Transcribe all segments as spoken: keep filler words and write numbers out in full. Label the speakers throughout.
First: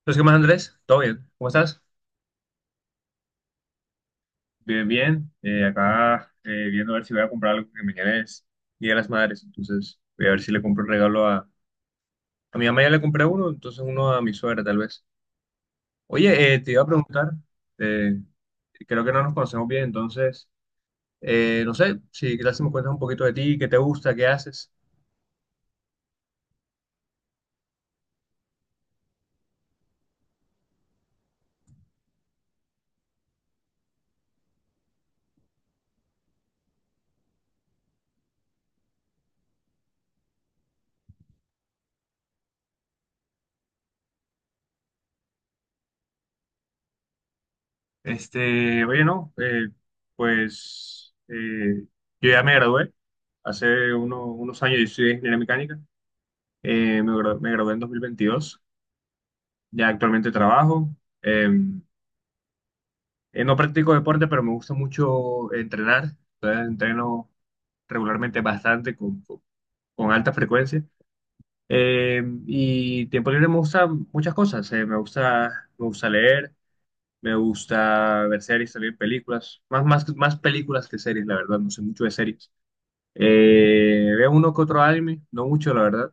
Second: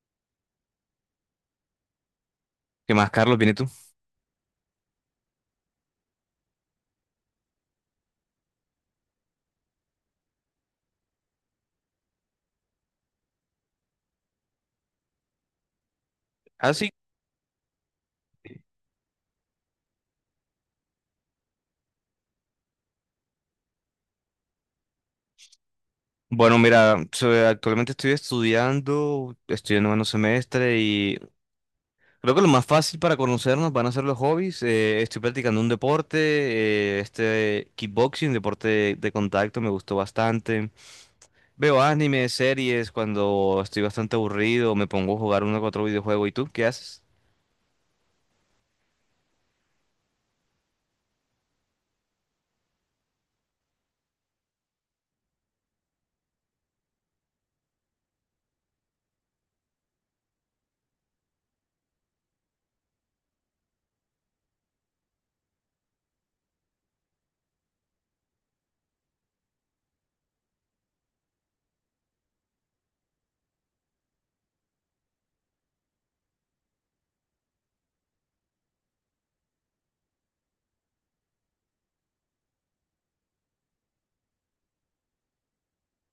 Speaker 1: Entonces, ¿qué más, Andrés? ¿Todo bien? ¿Cómo estás?
Speaker 2: ¿Qué más, Carlos? ¿Viene tú?
Speaker 1: Bien, bien. Eh, acá eh, viendo a ver si voy a comprar algo que mañana es Día de las Madres. Entonces voy a ver si le compro un regalo a... A mi mamá ya le compré uno, entonces uno a mi suegra tal vez. Oye, eh, te
Speaker 2: Ah,
Speaker 1: iba a
Speaker 2: sí.
Speaker 1: preguntar, eh, creo que no nos conocemos bien, entonces, eh, no sé, si quizás si me cuentas un poquito de ti, qué te gusta, qué haces.
Speaker 2: Bueno, mira, so- actualmente estoy estudiando, estoy en noveno semestre y creo que lo más fácil para conocernos van a ser los hobbies. Eh, estoy practicando un deporte, eh, este kickboxing, deporte de, de contacto, me gustó bastante. Veo anime, series, cuando estoy bastante aburrido, me pongo a jugar uno o otro videojuego. ¿Y tú qué haces?
Speaker 1: Este, oye, no, eh, pues eh, yo ya me gradué hace uno- unos años, yo estudié ingeniería mecánica. Eh, me, gra- me gradué en dos mil veintidós, ya actualmente trabajo. Eh, eh, no practico deporte, pero me gusta mucho entrenar. Entonces entreno regularmente bastante con, con- con alta frecuencia. Eh, y tiempo libre me gusta muchas cosas. Eh, me gusta, me gusta leer, me gusta ver series, también películas. Más, más, más películas que series, la verdad. No sé mucho de series. Eh, veo uno que otro anime, no mucho, la verdad.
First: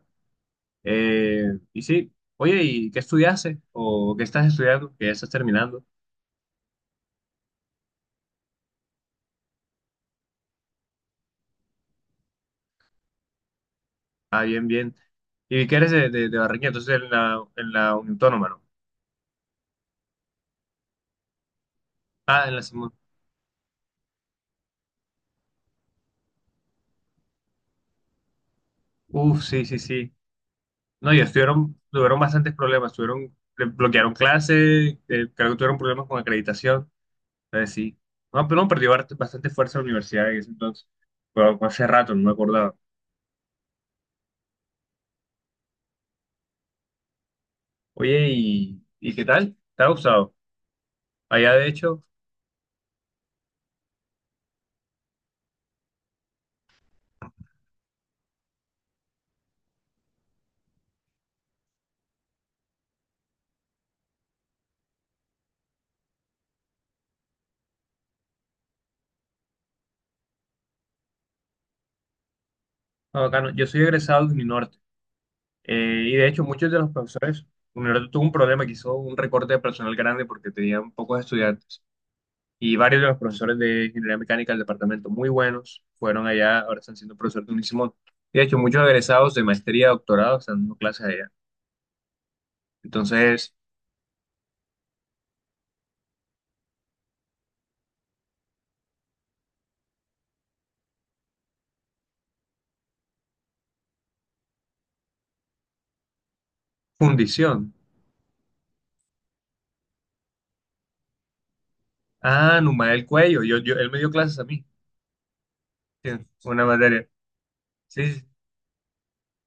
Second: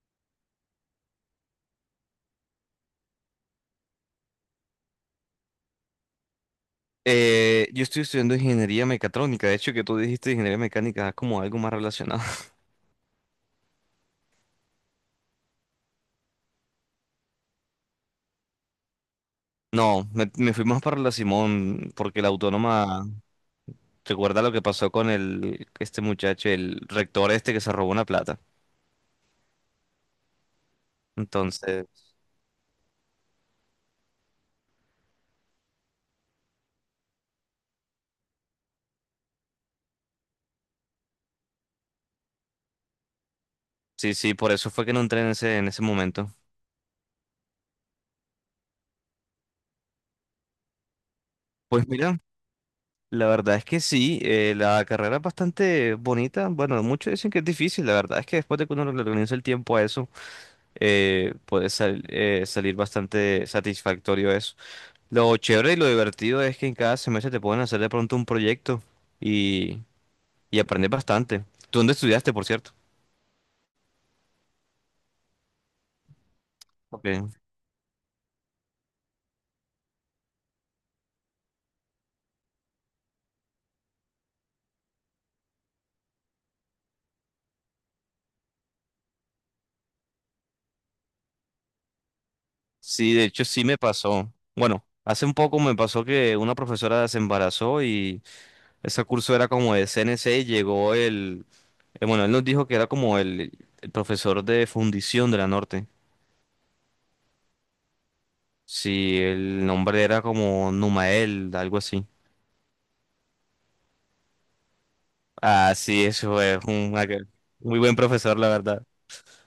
Speaker 1: Eh, y sí, Oye, ¿y qué estudiaste? ¿O qué estás estudiando? ¿Qué estás terminando?
Speaker 2: Eh, yo estoy estudiando ingeniería mecatrónica, de hecho que tú dijiste ingeniería mecánica, es como algo más relacionado.
Speaker 1: Ah, bien, bien. ¿Y vi que eres de, de, de Barranquilla? Entonces, en la, en la Unión Autónoma, ¿no?
Speaker 2: No, me, me fui más para la Simón, porque la
Speaker 1: Ah, en la Simón.
Speaker 2: autónoma recuerda lo que pasó con el, este muchacho, el rector este que se robó una plata.
Speaker 1: Uf, sí, sí, sí. No, y estuvieron,
Speaker 2: Entonces,
Speaker 1: tuvieron bastantes problemas. Tuvieron, le bloquearon clases, eh, creo que tuvieron problemas con acreditación. Entonces, sí. No, pero no, perdió bast- bastante fuerza la universidad en ese entonces. Pero hace rato, no me acordaba.
Speaker 2: sí, sí, por eso fue que no entré en ese, en ese momento.
Speaker 1: Oye, ¿y, y qué tal? ¿Te ha gustado? Allá, de
Speaker 2: Pues
Speaker 1: hecho,
Speaker 2: mira, la verdad es que sí, eh, la carrera es bastante bonita. Bueno, muchos dicen que es difícil, la verdad es que después de que uno le organiza el tiempo a eso, eh, puede sal- eh, salir bastante satisfactorio eso. Lo chévere y lo divertido es que en cada semestre te pueden hacer de pronto un proyecto. Y aprendes bastante. ¿Tú dónde estudiaste, por cierto?
Speaker 1: está bacano. Yo soy egresado de Uninorte. Eh, y de hecho, muchos de los
Speaker 2: Porque
Speaker 1: profesores, universidad tuvo un problema que hizo un recorte de personal grande porque tenían pocos estudiantes. Y varios de los profesores de ingeniería mecánica del departamento muy buenos fueron allá, ahora están siendo profesores de Unisimón. Y de hecho, muchos egresados de maestría, doctorado están dando clases allá.
Speaker 2: sí, de hecho
Speaker 1: Entonces,
Speaker 2: sí me pasó. Bueno, hace un poco me pasó que una profesora se embarazó y ese curso era como de C N C y llegó el, eh, bueno, él nos dijo que era como el, el profesor de fundición de la Norte.
Speaker 1: fundición.
Speaker 2: Sí, el nombre era como Numael, algo así.
Speaker 1: Ah, Numael Cuello, yo, yo, él me dio clases a mí,
Speaker 2: Ah, sí,
Speaker 1: sí,
Speaker 2: eso es
Speaker 1: una
Speaker 2: un
Speaker 1: materia.
Speaker 2: aquel- muy buen
Speaker 1: Sí,
Speaker 2: profesor, la verdad.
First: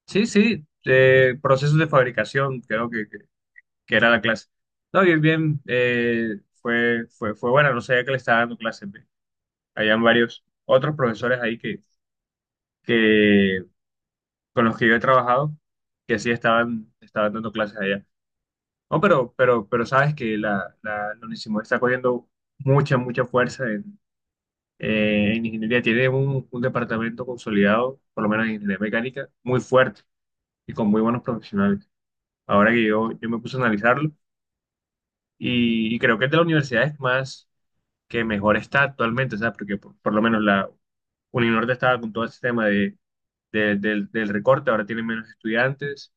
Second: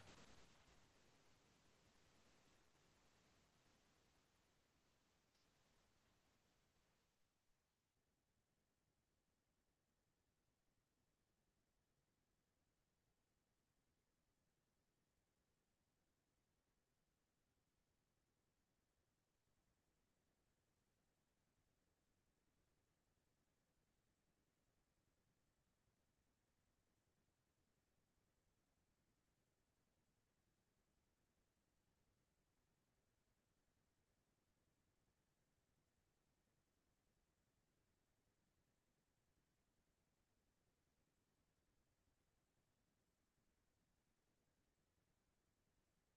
Speaker 1: sí, sí, sí, eh, procesos de fabricación, creo que, que era la clase. No, bien, bien, eh, fue, fue, fue buena, no sabía que le estaba dando clases. Ve. Habían varios otros profesores ahí que, que, con los que yo he trabajado, que sí estaban, estaban dando clases allá. No, pero, pero, pero sabes que la, la, la Onisimod está cogiendo mucha, mucha fuerza en, eh, en ingeniería. Tiene un, un departamento consolidado, por lo menos en ingeniería mecánica, muy fuerte y con muy buenos profesionales. Ahora que yo, yo me puse a analizarlo, y, y creo que es de las universidades más que mejor está actualmente, o sea, porque por, por lo menos la Uninorte estaba con todo ese tema de, de- del, del recorte, ahora tienen menos estudiantes,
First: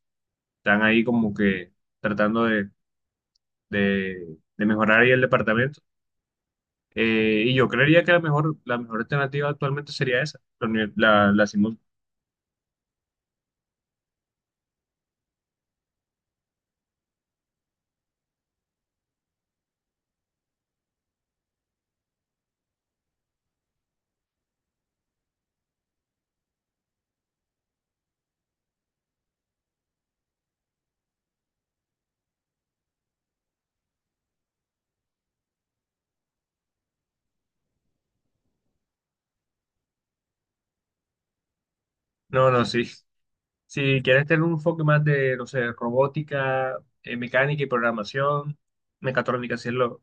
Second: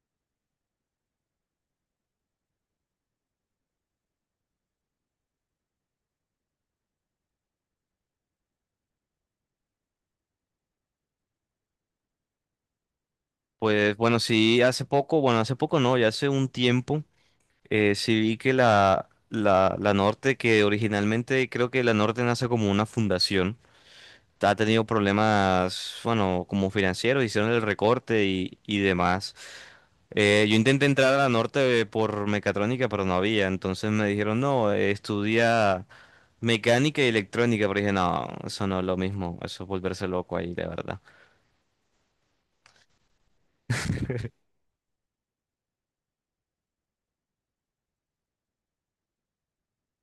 Speaker 1: están ahí como que tratando de, de, de mejorar ahí el departamento. Eh, y yo creería que la mejor, la mejor alternativa actualmente sería esa, la, uni- la, la Simón.
Speaker 2: Pues bueno, sí, hace poco, bueno, hace poco no, ya hace un tiempo. Eh, sí vi que la, la, la Norte, que originalmente creo que la Norte nace como una fundación, ha tenido problemas, bueno, como financieros, hicieron el recorte y, y demás. Eh, yo intenté entrar a la Norte por mecatrónica, pero no había, entonces me dijeron, no, eh, estudia mecánica y electrónica, pero dije, no, eso no es lo mismo, eso es volverse loco ahí, de verdad.
Speaker 1: No, no, sí. Si quieres tener un enfoque más de, no sé, robótica, eh, mecánica y programación, mecatrónica, sí es lo,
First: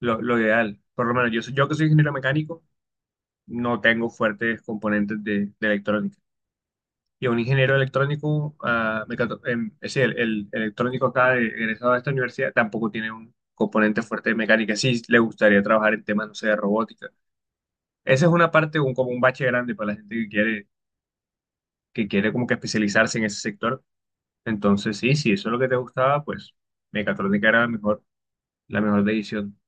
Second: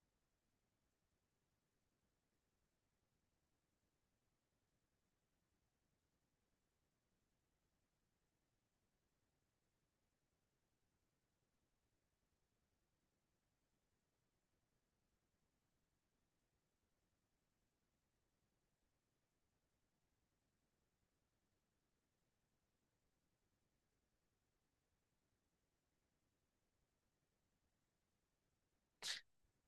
Speaker 1: lo, lo ideal. Por lo menos yo, soy- yo que soy ingeniero mecánico, no tengo fuertes componentes de, de electrónica. Y a un ingeniero electrónico, ah, mecato- em, es decir, el, el electrónico acá de- egresado de esta universidad tampoco tiene un componente fuerte de mecánica. Sí, le gustaría trabajar en temas, no sé, de robótica. Esa es una parte, un, como un bache grande para la gente que quiere, que quiere como que especializarse en ese sector. Entonces, sí, si eso es lo que te gustaba, pues mecatrónica era la mejor, la mejor decisión.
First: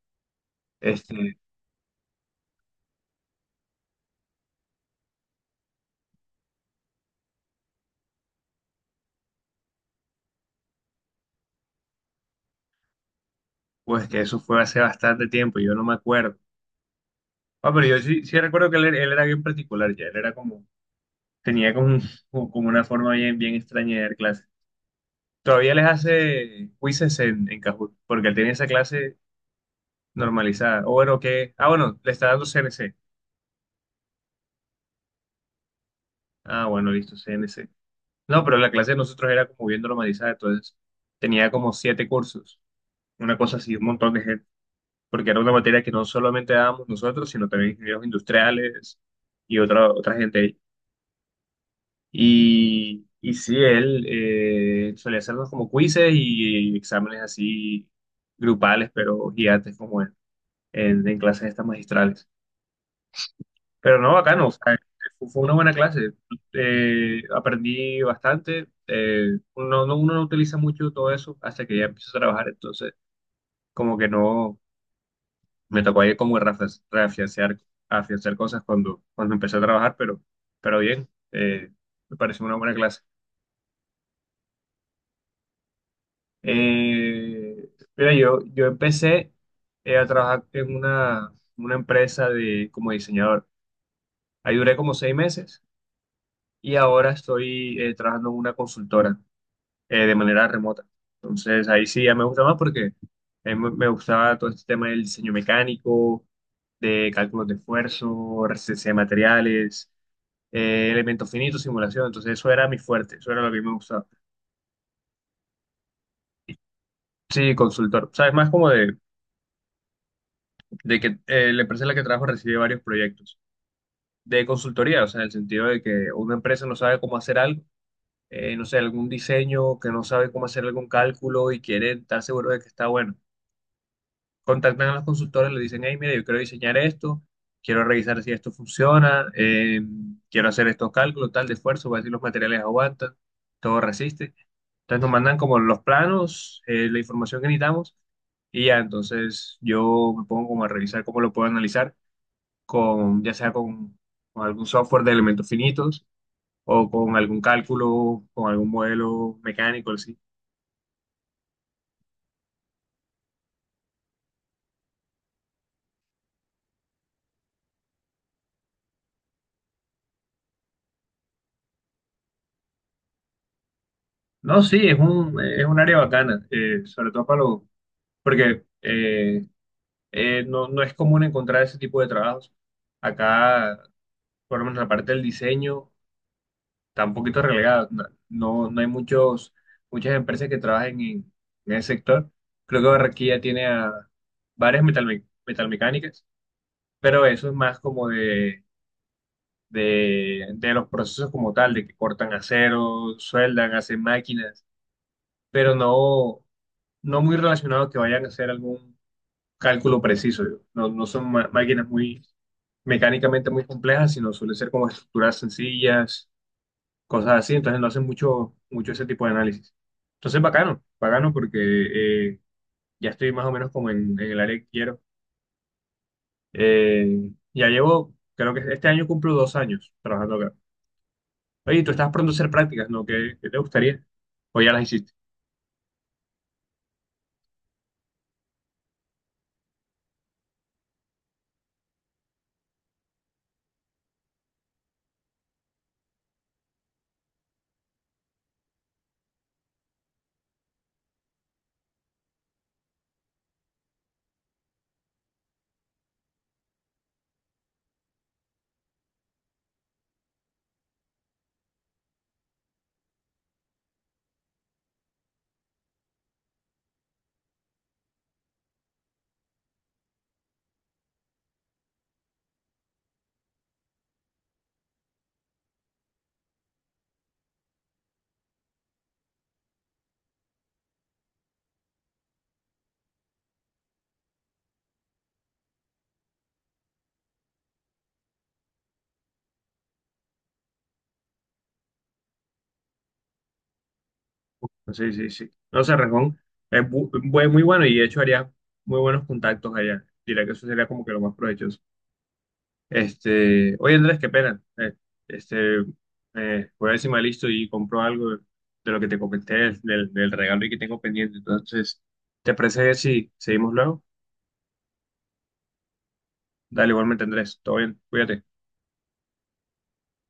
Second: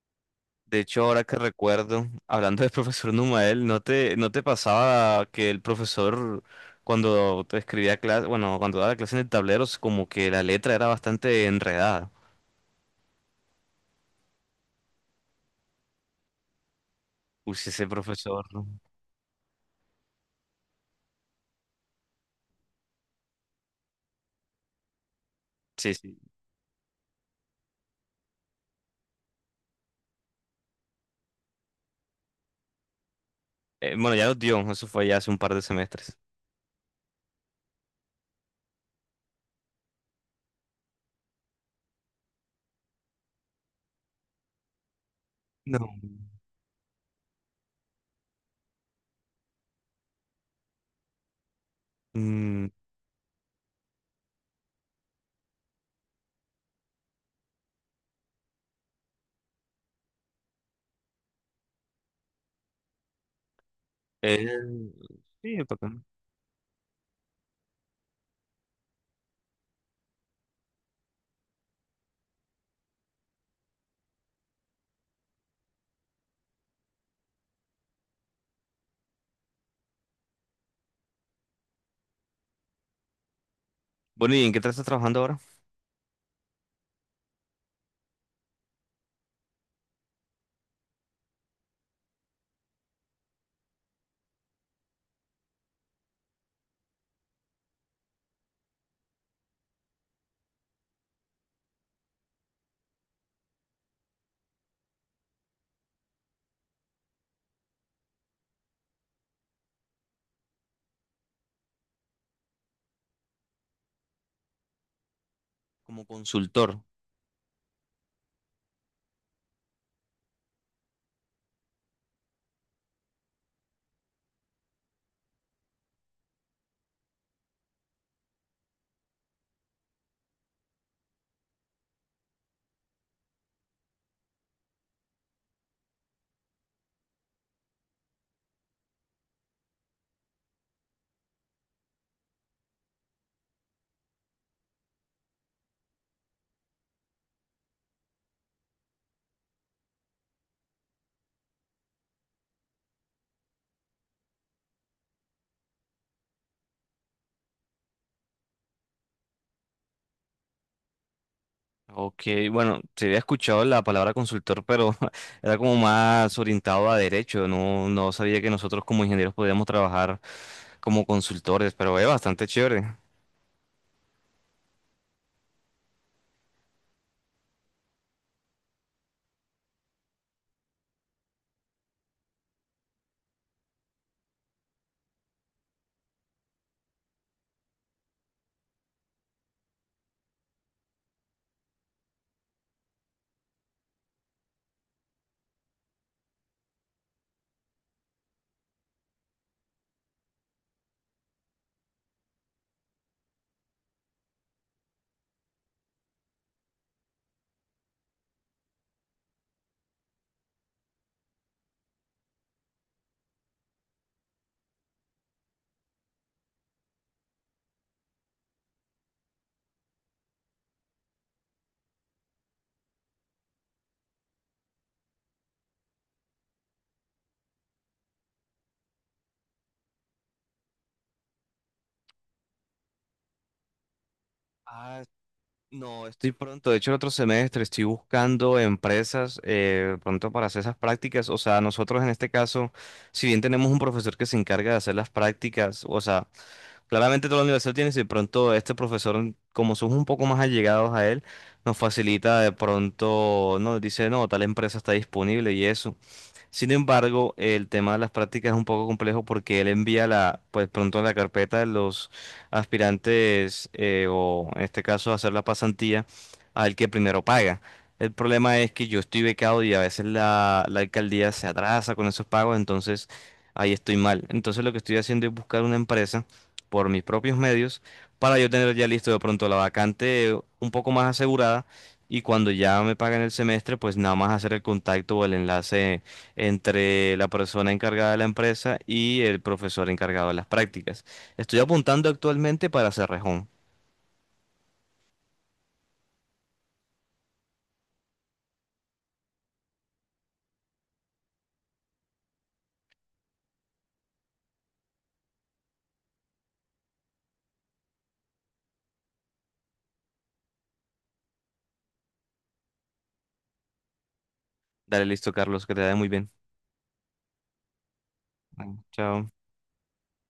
Speaker 2: De hecho, ahora que
Speaker 1: Este,
Speaker 2: recuerdo, hablando del profesor Numael, ¿no te, ¿no te pasaba que el profesor, cuando te escribía clase, bueno, cuando daba clase en el tablero, es como que la letra era bastante enredada?
Speaker 1: pues que eso fue hace bastante tiempo, yo no me acuerdo.
Speaker 2: Uy, sí,
Speaker 1: Ah, pero
Speaker 2: ese
Speaker 1: yo sí, sí
Speaker 2: profesor. ¿No?
Speaker 1: recuerdo que él, él era bien particular ya, él era como, tenía como, un- como una forma bien, bien extraña de dar clases. Todavía les
Speaker 2: Sí, sí.
Speaker 1: hace quizzes en, en Kahoot, porque él tenía esa clase normalizada. O bueno, que, ah, bueno, le está dando C N C.
Speaker 2: Eh, bueno, ya lo dio, eso fue ya hace un par de semestres.
Speaker 1: Ah, bueno, listo, C N C. No, pero la clase de nosotros era como bien normalizada, entonces tenía como siete cursos, una cosa así, un montón de gente, porque era una materia
Speaker 2: No.
Speaker 1: que no solamente dábamos nosotros, sino también ingenieros industriales y otra, otra gente.
Speaker 2: Mm,
Speaker 1: Y, y sí, él eh, solía hacernos como quizzes y exámenes así grupales, pero gigantes como él, en, en clases estas magistrales. Pero no, bacano, o sea,
Speaker 2: él-
Speaker 1: fue fue una
Speaker 2: Sí, es.
Speaker 1: buena clase. Eh, aprendí bastante. Eh, uno, no, uno no utiliza mucho todo eso hasta que ya empiezo a trabajar, entonces como que no, me tocó ahí como reafianzar, reafianzar afianzar cosas cuando, cuando empecé a trabajar, pero, pero bien, eh, me pareció una buena clase.
Speaker 2: Bueno, ¿y en qué te estás trabajando ahora?
Speaker 1: Eh, Mira, yo, yo empecé eh, a trabajar en una, una empresa de, como diseñador. Ahí duré como seis meses y ahora estoy eh, trabajando en una consultora eh, de manera remota. Entonces ahí sí ya me gusta más porque eh, me, me gustaba todo este tema del diseño mecánico, de cálculos de esfuerzo, resistencia de materiales, eh, elementos finitos, simulación. Entonces eso era mi fuerte, eso era lo que me gustaba.
Speaker 2: Como consultor.
Speaker 1: Sí, consultor. ¿Sabes? Más como de de que eh, la empresa en la que trabajo recibe varios proyectos de consultoría, o sea, en el sentido de que una empresa no sabe cómo hacer algo, eh, no sé, algún diseño, que no sabe cómo hacer algún cálculo y quiere estar seguro de que está bueno. Contactan a los consultores, le dicen, hey, mira, yo quiero diseñar esto, quiero revisar si esto funciona, eh, quiero hacer estos cálculos, tal, de esfuerzo, ver si los materiales aguantan, todo resiste. Entonces nos mandan como los planos, eh, la información que necesitamos. Y ya, entonces yo me pongo como a revisar cómo lo puedo analizar con, ya sea con, con algún software de elementos finitos o con algún cálculo, con algún modelo mecánico, así.
Speaker 2: Ok, bueno, se había escuchado la palabra consultor, pero era como más orientado a derecho. No, no sabía que nosotros como ingenieros podíamos trabajar como consultores, pero es bastante chévere.
Speaker 1: No, sí, es un, es un área bacana, eh, sobre todo para los, porque eh, eh, no, no es común encontrar ese tipo de trabajos. Acá, por lo menos la parte del diseño, está un poquito relegada. No, no, no hay muchos, muchas empresas que trabajen en, en ese sector. Creo que Barranquilla tiene a varias metalme- metalmecánicas, pero eso es más como de de, de los procesos como tal, de que cortan acero, sueldan, hacen máquinas, pero no, no muy relacionados que vayan a hacer algún cálculo preciso. No, no son ma- máquinas muy mecánicamente muy complejas, sino suelen ser como estructuras sencillas, cosas así, entonces no hacen mucho, mucho ese tipo de análisis. Entonces, bacano, bacano porque eh, ya estoy más o menos como en, en el área que quiero. Eh, ya llevo, creo que este año cumplo dos años trabajando acá. Oye, tú estás pronto a hacer prácticas, ¿no? ¿Qué, qué te gustaría? O ya las
Speaker 2: Ah,
Speaker 1: hiciste.
Speaker 2: no, estoy pronto. De hecho, el otro semestre estoy buscando empresas eh, pronto para hacer esas prácticas. O sea, nosotros en este caso, si bien tenemos un profesor que se encarga de hacer las prácticas, o sea, claramente toda la universidad tiene, si de pronto este profesor, como somos un poco más allegados a él, nos facilita de pronto, nos dice, no, tal empresa está disponible y eso. Sin embargo, el tema de las prácticas es un poco complejo porque él envía la, pues pronto la carpeta de los aspirantes eh, o en este caso hacer la pasantía al que primero paga. El problema es que yo estoy becado y a veces la, la alcaldía se atrasa con esos pagos, entonces ahí estoy mal. Entonces lo que estoy haciendo es buscar una empresa por mis propios medios para yo tener ya listo de pronto la vacante eh, un poco más asegurada y cuando ya me pagan el semestre, pues nada más hacer el contacto o el enlace entre la persona encargada de la empresa y el profesor encargado de las prácticas. Estoy apuntando actualmente para Cerrejón.
Speaker 1: Sí, sí, sí. No sé, Rejón es bu- bu- muy bueno y de hecho haría muy buenos contactos allá. Diría que eso sería como que lo más provechoso. Este, oye, Andrés, qué pena. Eh, este, eh, Voy a ver si me listo y compro algo de, de lo que te comenté, del, del regalo y que tengo pendiente. Entonces, ¿te parece si seguimos luego?
Speaker 2: Dale, listo, Carlos, que te vaya muy bien.
Speaker 1: Dale, igualmente, Andrés. Todo bien, cuídate.
Speaker 2: Bueno, Chao.